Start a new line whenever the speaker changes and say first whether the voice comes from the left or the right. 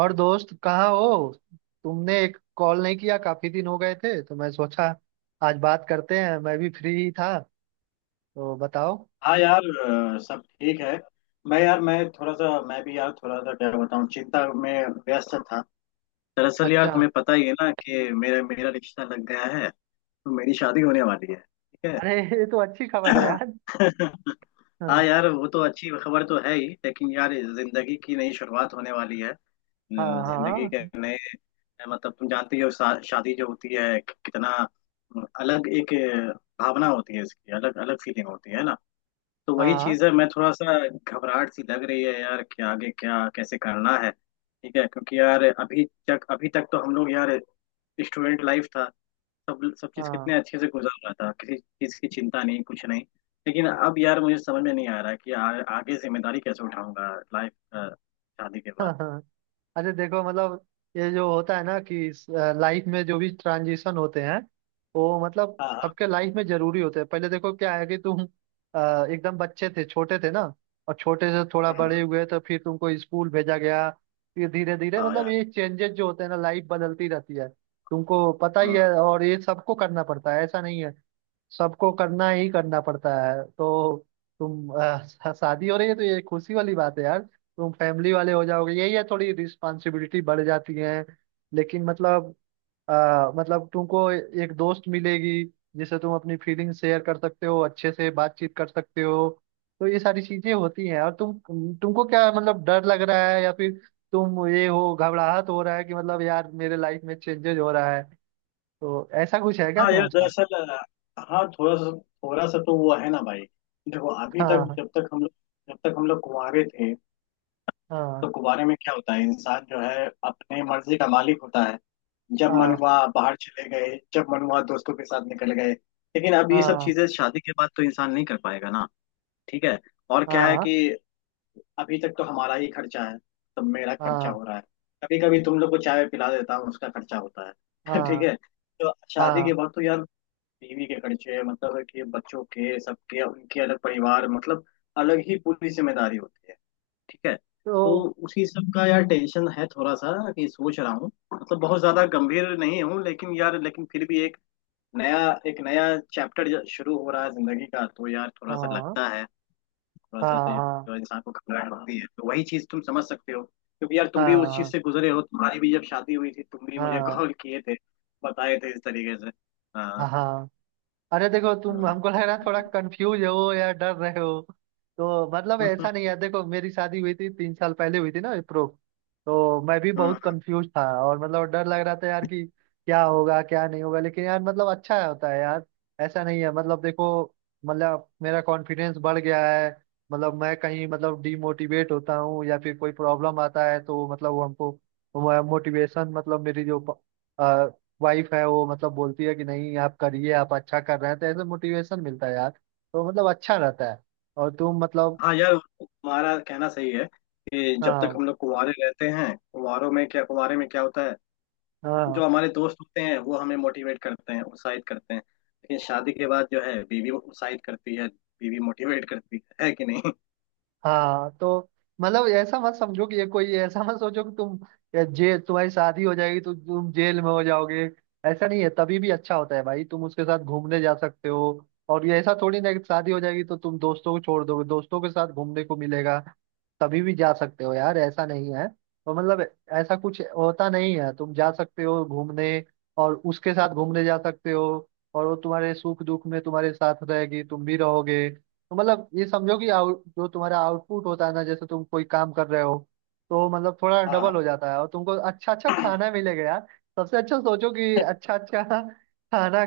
right: और दोस्त कहाँ हो। तुमने एक कॉल नहीं किया, काफी दिन हो गए थे तो मैं सोचा आज बात करते हैं। मैं भी फ्री ही था, तो बताओ।
left: हाँ यार, सब ठीक है। मैं यार, मैं थोड़ा सा, मैं भी यार, थोड़ा सा क्या बताऊँ, चिंता में व्यस्त था। दरअसल यार,
right: अच्छा।
left: तुम्हें पता ही है ना कि मेरा मेरा रिश्ता लग गया है, तो मेरी शादी होने वाली है। ठीक है।
right: अरे, ये तो अच्छी खबर है यार।
left: हाँ
right: हाँ।
left: यार, वो तो अच्छी खबर तो है ही, लेकिन यार जिंदगी की नई शुरुआत होने वाली है।
right: हाँ।
left: जिंदगी के
right: हाँ।
left: नए मतलब, तुम जानती हो शादी जो होती है, कितना अलग एक भावना होती है, इसकी अलग अलग फीलिंग होती है ना। तो वही
right: हाँ।
left: चीज है, मैं थोड़ा सा, घबराहट सी लग रही है यार कि आगे क्या कैसे करना है। ठीक है, क्योंकि यार अभी तक तो हम लोग यार स्टूडेंट लाइफ था। सब सब चीज
right: हाँ।
left: कितने अच्छे से गुजर रहा था, किसी चीज की चिंता नहीं, कुछ नहीं। लेकिन अब यार मुझे समझ में नहीं आ रहा कि आगे जिम्मेदारी कैसे उठाऊंगा, लाइफ शादी के बाद।
right: हाँ। अरे देखो, मतलब ये जो होता है ना कि लाइफ में जो भी ट्रांजिशन होते हैं, वो मतलब
left: हाँ हाँ।
right: सबके लाइफ में जरूरी होते हैं। पहले देखो क्या है कि तुम एकदम बच्चे थे, छोटे थे ना। और छोटे से थोड़ा
left: हम्म,
right: बड़े
left: हम्म।
right: हुए तो फिर तुमको स्कूल भेजा गया। फिर धीरे धीरे
left: हाँ
right: मतलब
left: यार।
right: ये चेंजेस जो होते हैं ना, लाइफ बदलती रहती है। तुमको पता ही
left: हम्म।
right: है, और ये सबको करना पड़ता है, ऐसा नहीं है, सबको करना ही करना पड़ता है। तो तुम शादी हो रही है तो ये खुशी वाली बात है यार। तुम फैमिली वाले हो जाओगे, यही है, थोड़ी रिस्पॉन्सिबिलिटी बढ़ जाती है। लेकिन मतलब मतलब तुमको एक दोस्त मिलेगी जिससे तुम अपनी फीलिंग शेयर कर सकते हो, अच्छे से बातचीत कर सकते हो। तो ये सारी चीजें होती हैं। और तुमको क्या मतलब डर लग रहा है या फिर तुम ये हो घबराहट हो रहा है कि मतलब यार मेरे लाइफ में चेंजेस हो रहा है, तो ऐसा कुछ है क्या
left: हाँ यार
right: तुम्हारे साथ?
left: दरअसल हाँ, थोड़ा सा तो वो है ना भाई। देखो, अभी तक
right: हाँ।
left: जब तक हम लोग कुंवारे थे,
right: हाँ।
left: तो कुवारे में क्या होता है, इंसान जो है अपने मर्जी का मालिक होता है। जब मन
right: हाँ।
left: हुआ बाहर चले गए, जब मन हुआ दोस्तों के साथ निकल गए, लेकिन अब ये सब
right: हाँ।
left: चीजें शादी के बाद तो इंसान नहीं कर पाएगा ना। ठीक है। और क्या है
right: हाँ।
left: कि अभी तक तो हमारा ही खर्चा है, तो मेरा खर्चा
right: हाँ।
left: हो रहा है, कभी कभी तुम लोग को चाय पिला देता हूँ, उसका खर्चा होता है। ठीक
right: हाँ।
left: है, तो शादी
right: हाँ।
left: के बाद तो यार बीवी के खर्चे, मतलब कि बच्चों के, सबके, उनके अलग परिवार, मतलब अलग ही पूरी जिम्मेदारी होती है। ठीक है, तो
right: तो
left: उसी सब का यार टेंशन है थोड़ा सा, कि सोच रहा हूँ मतलब बहुत ज्यादा गंभीर नहीं हूँ, लेकिन यार, लेकिन फिर भी एक नया, एक नया चैप्टर शुरू हो रहा है जिंदगी का, तो यार थोड़ा सा
right: हाँ।
left: लगता है, थोड़ा सा
right: हाँ।
left: तो
right: हाँ।
left: जो इंसान को घबराहट होती है, तो वही चीज तुम समझ सकते हो, क्योंकि यार तुम भी उस चीज
right: हाँ।
left: से गुजरे हो, तुम्हारी भी जब शादी हुई थी, तुम भी मुझे
right: हाँ।
left: कॉल किए थे, बताए थे इस तरीके से। हाँ।
right: हाँ। हाँ। अरे देखो, तुम,
left: हाँ।
right: हमको लग रहा है थोड़ा कंफ्यूज हो या डर रहे हो, तो मतलब
left: हम्म।
right: ऐसा नहीं है। देखो, मेरी शादी हुई थी, 3 साल पहले हुई थी ना विप्रो। तो मैं भी बहुत कंफ्यूज था, और मतलब डर लग रहा था यार कि क्या होगा क्या नहीं होगा, लेकिन यार मतलब अच्छा होता है यार। ऐसा नहीं है, मतलब देखो, मतलब मेरा कॉन्फिडेंस बढ़ गया है। मतलब मैं कहीं मतलब डीमोटिवेट होता हूँ या फिर कोई प्रॉब्लम आता है तो मतलब वो हमको मोटिवेशन, मतलब मेरी जो वाइफ है वो मतलब बोलती है कि नहीं आप करिए, आप अच्छा कर रहे हैं, तो ऐसे मोटिवेशन मिलता है यार, तो मतलब अच्छा रहता है। और तुम मतलब।
left: हाँ यार, तुम्हारा कहना सही है कि जब तक
right: हाँ।
left: हम लोग कुंवारे रहते हैं, कुंवारों में क्या कुंवारे में क्या होता है,
right: हाँ।
left: जो हमारे दोस्त होते हैं वो हमें मोटिवेट करते हैं, उत्साहित करते हैं, लेकिन शादी के बाद जो है बीवी उत्साहित करती है, बीवी मोटिवेट करती है कि नहीं।
right: हाँ। तो मतलब ऐसा मत समझो कि ये कोई, ऐसा मत सोचो कि तुम या जे तुम्हारी शादी हो जाएगी तो तुम जेल में हो जाओगे। ऐसा नहीं है, तभी भी अच्छा होता है भाई, तुम उसके साथ घूमने जा सकते हो, और ये ऐसा थोड़ी ना है कि शादी हो जाएगी तो तुम दोस्तों को छोड़ दोगे, दोस्तों के साथ घूमने को मिलेगा। तभी भी जा सकते हो यार, ऐसा नहीं है, तो मतलब ऐसा कुछ होता नहीं है। तुम जा सकते हो घूमने, और उसके साथ घूमने जा सकते हो। और वो तुम्हारे सुख दुख में तुम्हारे साथ रहेगी, तुम भी रहोगे। तो मतलब ये समझो कि आउट जो तुम्हारा आउटपुट होता है ना, जैसे तुम कोई काम कर रहे हो, तो मतलब थोड़ा
left: हाँ,
right: डबल हो जाता है, और तुमको अच्छा अच्छा खाना मिलेगा यार। सबसे अच्छा सोचो कि अच्छा अच्छा खाना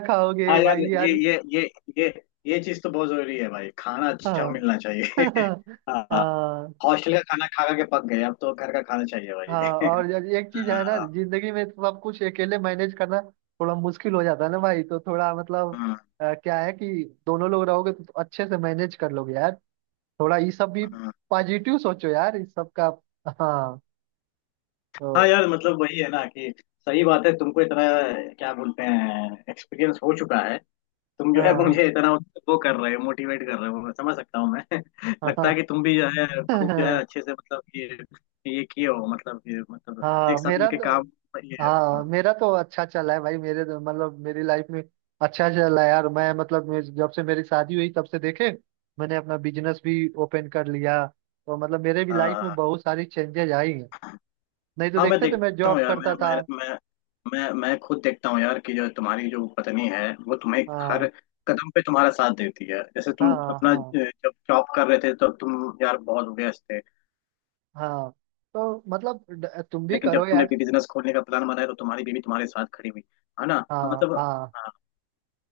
left: हाँ
right: खाओगे
left: यार,
right: भाई यार।
left: ये ये चीज तो बहुत जरूरी है भाई, खाना अच्छा
right: हाँ।
left: मिलना चाहिए। हाँ।
right: हाँ।
left: हॉस्टल का खाना खा खा के पक गए, अब तो घर का खाना चाहिए
right: हाँ।
left: भाई।
right: और यार एक चीज है ना,
left: हाँ,
right: जिंदगी में तो सब कुछ अकेले मैनेज करना थोड़ा मुश्किल हो जाता है ना भाई। तो थोड़ा मतलब
left: हाँ,
right: क्या है कि दोनों लोग रहोगे तो अच्छे से मैनेज कर लोगे यार। थोड़ा ये सब भी
left: हाँ,
right: पॉजिटिव सोचो यार, इस सब का। हाँ।
left: हाँ
right: तो
left: यार, मतलब वही है ना कि, सही बात है, तुमको इतना, क्या बोलते हैं, एक्सपीरियंस हो चुका है। तुम जो है
right: हाँ।
left: मुझे इतना वो कर रहे हो, मोटिवेट कर रहे हो, मैं समझ सकता हूँ। मैं लगता है
right: हाँ।
left: कि तुम भी जो है खूब जो है अच्छे से, मतलब कि ये किए हो, मतलब ये, मतलब एक
right: हाँ
left: साथ
right: मेरा
left: मिलके
right: तो
left: काम, ये,
right: हाँ
left: हाँ।
right: मेरा तो अच्छा चला है भाई, मेरे मतलब मेरी लाइफ में अच्छा चला है यार। मैं मतलब जब से मेरी शादी हुई तब से देखे, मैंने अपना बिजनेस भी ओपन कर लिया, तो मतलब मेरे भी लाइफ में
left: हाँ,
right: बहुत सारी चेंजेस आई हैं। नहीं तो
left: हाँ, मैं
right: देखते तो मैं
left: देखता हूँ
right: जॉब
left: यार,
right: करता था।
left: मैं खुद देखता हूँ यार, कि जो तुम्हारी जो पत्नी है वो तुम्हें हर
right: हाँ।
left: कदम पे तुम्हारा साथ देती है, जैसे तुम
right: हाँ।
left: अपना
right: हाँ।
left: जब जॉब कर रहे थे तब तुम यार बहुत व्यस्त थे,
right: हाँ। तो मतलब तुम भी
left: लेकिन जब
right: करो
left: तुमने
right: यार।
left: भी बिजनेस खोलने का प्लान बनाया तो तुम्हारी बीवी तुम्हारे साथ खड़ी हुई, है ना। हाँ,
right: हाँ।
left: मतलब,
right: हाँ।
left: हाँ,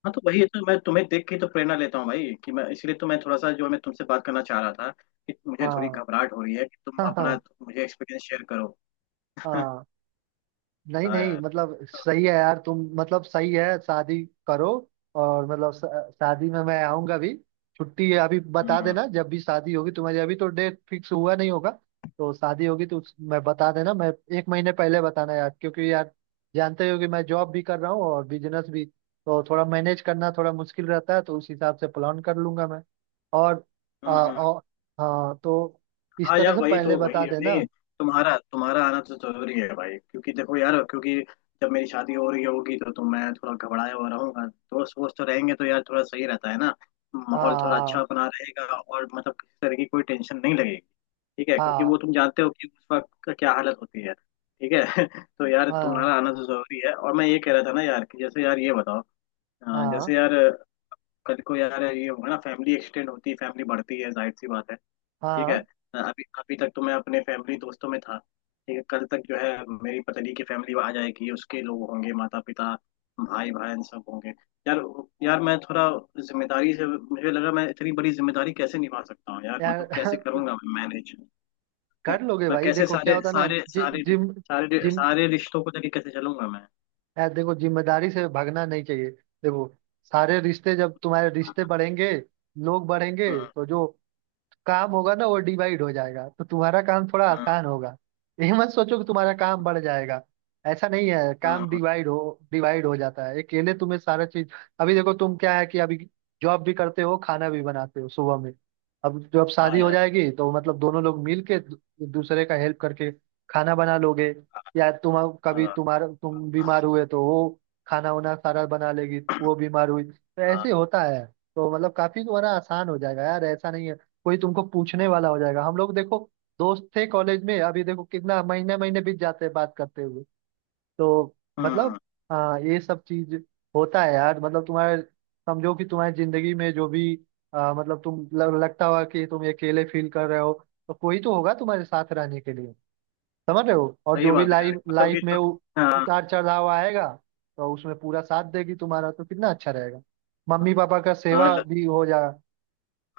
left: हाँ, तो वही है, तो मैं तुम्हें देख के तो प्रेरणा लेता हूँ भाई, कि मैं, इसलिए तो मैं थोड़ा सा, जो मैं तुमसे बात करना चाह रहा था, कि मुझे थोड़ी
right: हाँ।
left: घबराहट हो रही है, कि तुम
right: हाँ।
left: अपना
right: हाँ।
left: मुझे एक्सपीरियंस शेयर करो।
right: हाँ। नहीं
left: हाँ
right: नहीं,
left: यार।
right: मतलब सही है यार, तुम मतलब सही है, शादी करो। और मतलब शादी में मैं आऊंगा भी, छुट्टी है, अभी बता
left: हम्म।
right: देना जब भी शादी होगी तुम्हारी। अभी तो डेट फिक्स हुआ नहीं होगा तो शादी होगी तो मैं बता देना। मैं एक महीने पहले बताना यार, क्योंकि यार जानते हो कि मैं जॉब भी कर रहा हूँ और बिजनेस भी, तो थोड़ा मैनेज करना थोड़ा मुश्किल रहता है, तो उस हिसाब से प्लान कर लूंगा मैं। और, आ,
left: हम्म। हम्म।
right: और हाँ तो इस
left: हाँ
right: तरह
left: यार
right: से
left: वही,
right: पहले
left: तो वही
right: बता
left: है,
right: देना।
left: नहीं, तुम्हारा तुम्हारा आना तो जरूरी है भाई, क्योंकि देखो यार, क्योंकि जब मेरी शादी हो रही होगी तो मैं थोड़ा घबराया हुआ रहूंगा, दोस्त वोस्त तो रहेंगे तो यार थोड़ा सही रहता है ना, माहौल थोड़ा अच्छा
right: हाँ।
left: अपना रहेगा, और मतलब किसी तरह की कोई टेंशन नहीं लगेगी। ठीक है, क्योंकि
right: हाँ।
left: वो तुम जानते हो कि उस वक्त का क्या हालत होती है। ठीक है। तो यार
right: हाँ।
left: तुम्हारा आना तो जरूरी है, और मैं ये कह रहा था ना यार, कि जैसे यार ये बताओ,
right: हाँ।
left: जैसे
right: हाँ।
left: यार कल को यार ये होगा ना, फैमिली एक्सटेंड होती है, फैमिली बढ़ती है, जाहिर सी बात है। ठीक है।
right: हाँ।
left: अभी अभी तक तो मैं अपने फैमिली दोस्तों में था। ठीक है, कल तक जो है मेरी पतली की फैमिली आ जाएगी, उसके लोग होंगे, माता पिता, भाई बहन, सब होंगे। यार, यार मैं थोड़ा जिम्मेदारी से, मुझे लगा मैं इतनी बड़ी जिम्मेदारी कैसे निभा सकता हूँ यार,
right: यार
left: मतलब कैसे करूंगा मैं मैनेज,
right: कर लोगे
left: मैं
right: भाई।
left: कैसे
right: देखो क्या
left: सारे
right: होता है ना,
left: सारे
right: जि,
left: सारे
right: जिम
left: सारे
right: जिम
left: सारे रिश्तों को लेके कैसे चलूंगा मैं।
right: यार देखो, जिम्मेदारी से भागना नहीं चाहिए। देखो सारे रिश्ते, जब तुम्हारे रिश्ते बढ़ेंगे, लोग बढ़ेंगे,
left: हम्म,
right: तो जो काम होगा ना वो डिवाइड हो जाएगा, तो तुम्हारा काम थोड़ा
left: हम्म,
right: आसान होगा। ये मत सोचो कि तुम्हारा काम बढ़ जाएगा, ऐसा नहीं है। काम
left: हम्म,
right: डिवाइड हो जाता है, अकेले तुम्हें सारा चीज। अभी देखो तुम, क्या है कि अभी जॉब भी करते हो, खाना भी बनाते हो सुबह में। अब जब
left: हाँ
right: शादी
left: हाँ
right: हो
left: यार।
right: जाएगी तो मतलब दोनों लोग मिल के एक दूसरे का हेल्प करके खाना बना लोगे। या तुम, कभी
left: हाँ
right: तुम बीमार हुए तो वो खाना वाना सारा बना लेगी, वो बीमार हुई तो
left: हाँ।
right: ऐसे होता है। तो मतलब काफी तुम्हारा आसान हो जाएगा यार, ऐसा नहीं है। कोई तुमको पूछने वाला हो जाएगा। हम लोग देखो, दोस्त थे कॉलेज में, अभी देखो कितना महीने महीने बीत जाते हैं बात करते हुए। तो
left: हम्म।
right: मतलब, हाँ, ये सब चीज होता है यार। मतलब तुम्हारे, समझो कि तुम्हारी जिंदगी में जो भी मतलब तुम लगता हुआ कि तुम अकेले फील कर रहे हो, तो कोई तो होगा तुम्हारे साथ रहने के लिए, समझ रहे हो। और
left: सही
right: जो भी
left: बात है यार,
right: लाइफ
left: मतलब कि
right: लाइफ में
left: तो, हाँ
right: उतार चढ़ाव आएगा तो उसमें पूरा साथ देगी तुम्हारा, तो कितना अच्छा रहेगा। मम्मी पापा का
left: हाँ।
right: सेवा भी हो जाएगा।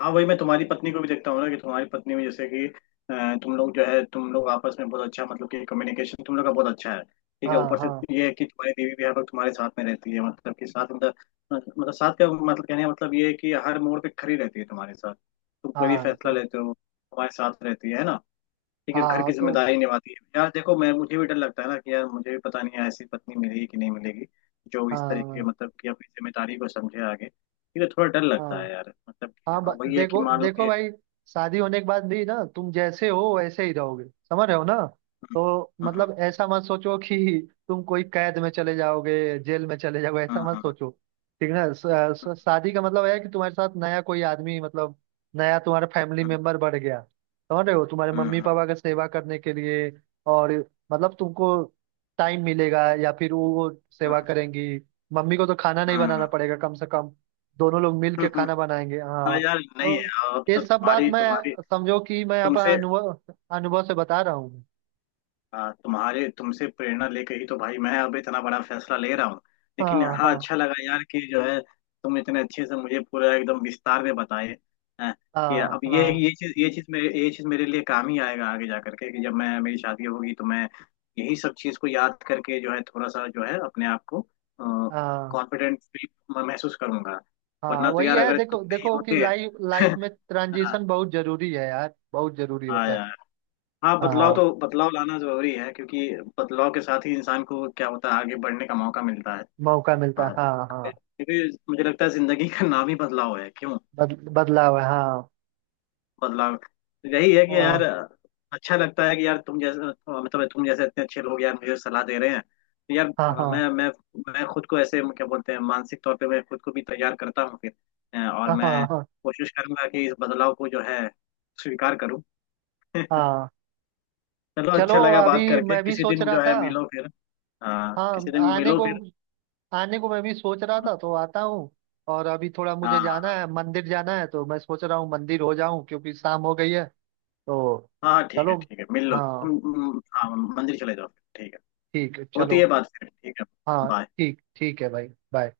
left: हाँ, वही, मैं तुम्हारी पत्नी को भी देखता हूँ ना, कि तुम्हारी पत्नी में जैसे कि तुम लोग जो है, तुम लोग आपस में बहुत अच्छा, मतलब कि कम्युनिकेशन तुम लोग का बहुत अच्छा है। ठीक है,
right: हाँ।
left: ऊपर से
right: हाँ।
left: ये है कि तुम्हारी बीवी भी हर वक्त तुम्हारे साथ में रहती है, मतलब कि साथ, मतलब, मतलब साथ का मतलब, कहने का मतलब ये है कि हर मोड़ पे खड़ी रहती है तुम्हारे साथ, तुम कोई भी
right: हाँ।
left: फैसला
right: तो
left: लेते हो तुम्हारे साथ रहती है ना। ठीक है, घर
right: हाँ।
left: की
right: तो
left: जिम्मेदारी निभाती है यार। देखो मैं, मुझे भी डर लगता है ना कि यार मुझे भी पता नहीं है ऐसी पत्नी मिलेगी कि नहीं मिलेगी, जो इस तरीके,
right: हाँ।
left: मतलब कि अपनी जिम्मेदारी को समझे आगे। ठीक है, थोड़ा डर लगता
right: हाँ।
left: है यार, मतलब कि
right: हाँ।
left: अब वही है कि
right: देखो
left: मान लो
right: देखो
left: कि,
right: भाई, शादी होने के बाद भी ना तुम जैसे हो वैसे ही रहोगे, समझ रहे हो ना। तो
left: हाँ
right: मतलब ऐसा मत सोचो कि तुम कोई कैद में चले जाओगे, जेल में चले जाओगे, ऐसा
left: हाँ।
right: मत
left: हाँ
right: सोचो, ठीक ना। शादी का मतलब है कि तुम्हारे साथ नया कोई आदमी, मतलब नया तुम्हारा फैमिली
left: हाँ
right: मेंबर बढ़ गया, समझ रहे हो, तुम्हारे मम्मी
left: हाँ
right: पापा का सेवा करने के लिए। और मतलब तुमको टाइम मिलेगा या फिर वो सेवा
left: हाँ।
right: करेंगी। मम्मी को तो खाना नहीं बनाना पड़ेगा कम से कम, दोनों लोग मिल
left: हाँ
right: के खाना बनाएंगे।
left: हाँ
right: हाँ।
left: यार, नहीं
right: तो
left: है, अब
right: ये
left: तब
right: सब बात
left: तुम्हारी
right: मैं,
left: तुम्हारी
right: समझो कि मैं अपना
left: तुमसे,
right: अनुभव अनुभव से बता रहा हूँ।
left: हाँ, तुम्हारे, तुमसे प्रेरणा लेके ही तो भाई मैं अब इतना बड़ा फैसला ले रहा हूँ। लेकिन
right: हाँ।
left: हाँ,
right: हाँ।
left: अच्छा लगा यार कि जो है तुम इतने अच्छे से मुझे पूरा एकदम विस्तार में बताए हैं, कि
right: हाँ।
left: अब
right: हाँ।
left: ये चीज मेरे लिए काम ही आएगा आगे जा करके, कि जब मैं, मेरी शादी होगी तो मैं यही सब चीज को याद करके जो है, थोड़ा सा जो है, अपने आप को
right: हाँ।
left: कॉन्फिडेंट फील महसूस करूंगा,
right: हाँ
left: वरना तो
right: वही
left: यार
right: है,
left: अगर
right: देखो
left: तुम नहीं
right: देखो कि
left: होते।
right: लाइफ लाइफ में
left: हाँ।
right: ट्रांजिशन बहुत जरूरी है यार, बहुत जरूरी
left: हाँ
right: होता है।
left: यार। हाँ, बदलाव तो
right: हाँ
left: बदलाव लाना जरूरी है, क्योंकि बदलाव के साथ ही इंसान को क्या होता है, आगे बढ़ने का मौका मिलता है।
right: मौका मिलता है,
left: हाँ,
right: हाँ। हाँ।
left: क्योंकि मुझे लगता है जिंदगी का नाम ही बदलाव है, क्यों,
right: बदलाव है, हाँ।
left: बदलाव। यही है कि यार,
right: हाँ।
left: अच्छा लगता है कि यार तुम जैसे, मतलब तुम जैसे इतने अच्छे लोग यार मुझे सलाह दे रहे हैं, तो यार
right: हाँ। हाँ।
left: मैं मैं मैं खुद को ऐसे, क्या बोलते हैं, मानसिक तौर पे मैं खुद को भी तैयार करता हूँ फिर, और
right: हाँ।
left: मैं
right: हाँ। हाँ।
left: कोशिश करूंगा कि इस बदलाव को जो है स्वीकार करूँ।
right: हाँ।
left: चलो,
right: चलो
left: अच्छा लगा बात
right: अभी
left: करके,
right: मैं भी
left: किसी
right: सोच
left: दिन
right: रहा
left: जो है
right: था।
left: मिलो फिर। हाँ,
right: हाँ,
left: किसी दिन
right: आने
left: मिलो
right: को,
left: फिर।
right: आने को मैं भी सोच रहा था, तो आता हूँ। और अभी थोड़ा मुझे जाना
left: हाँ
right: है, मंदिर जाना है तो मैं सोच रहा हूँ मंदिर हो जाऊं क्योंकि शाम हो गई है, तो
left: हाँ, ठीक है,
right: चलो।
left: ठीक है, मिल लो
right: हाँ
left: तुम। हाँ, मंदिर चले जाओ फिर, ठीक है,
right: ठीक है,
left: होती
right: चलो।
left: है बात फिर, ठीक है।
right: हाँ,
left: बाय।
right: ठीक ठीक है भाई, बाय।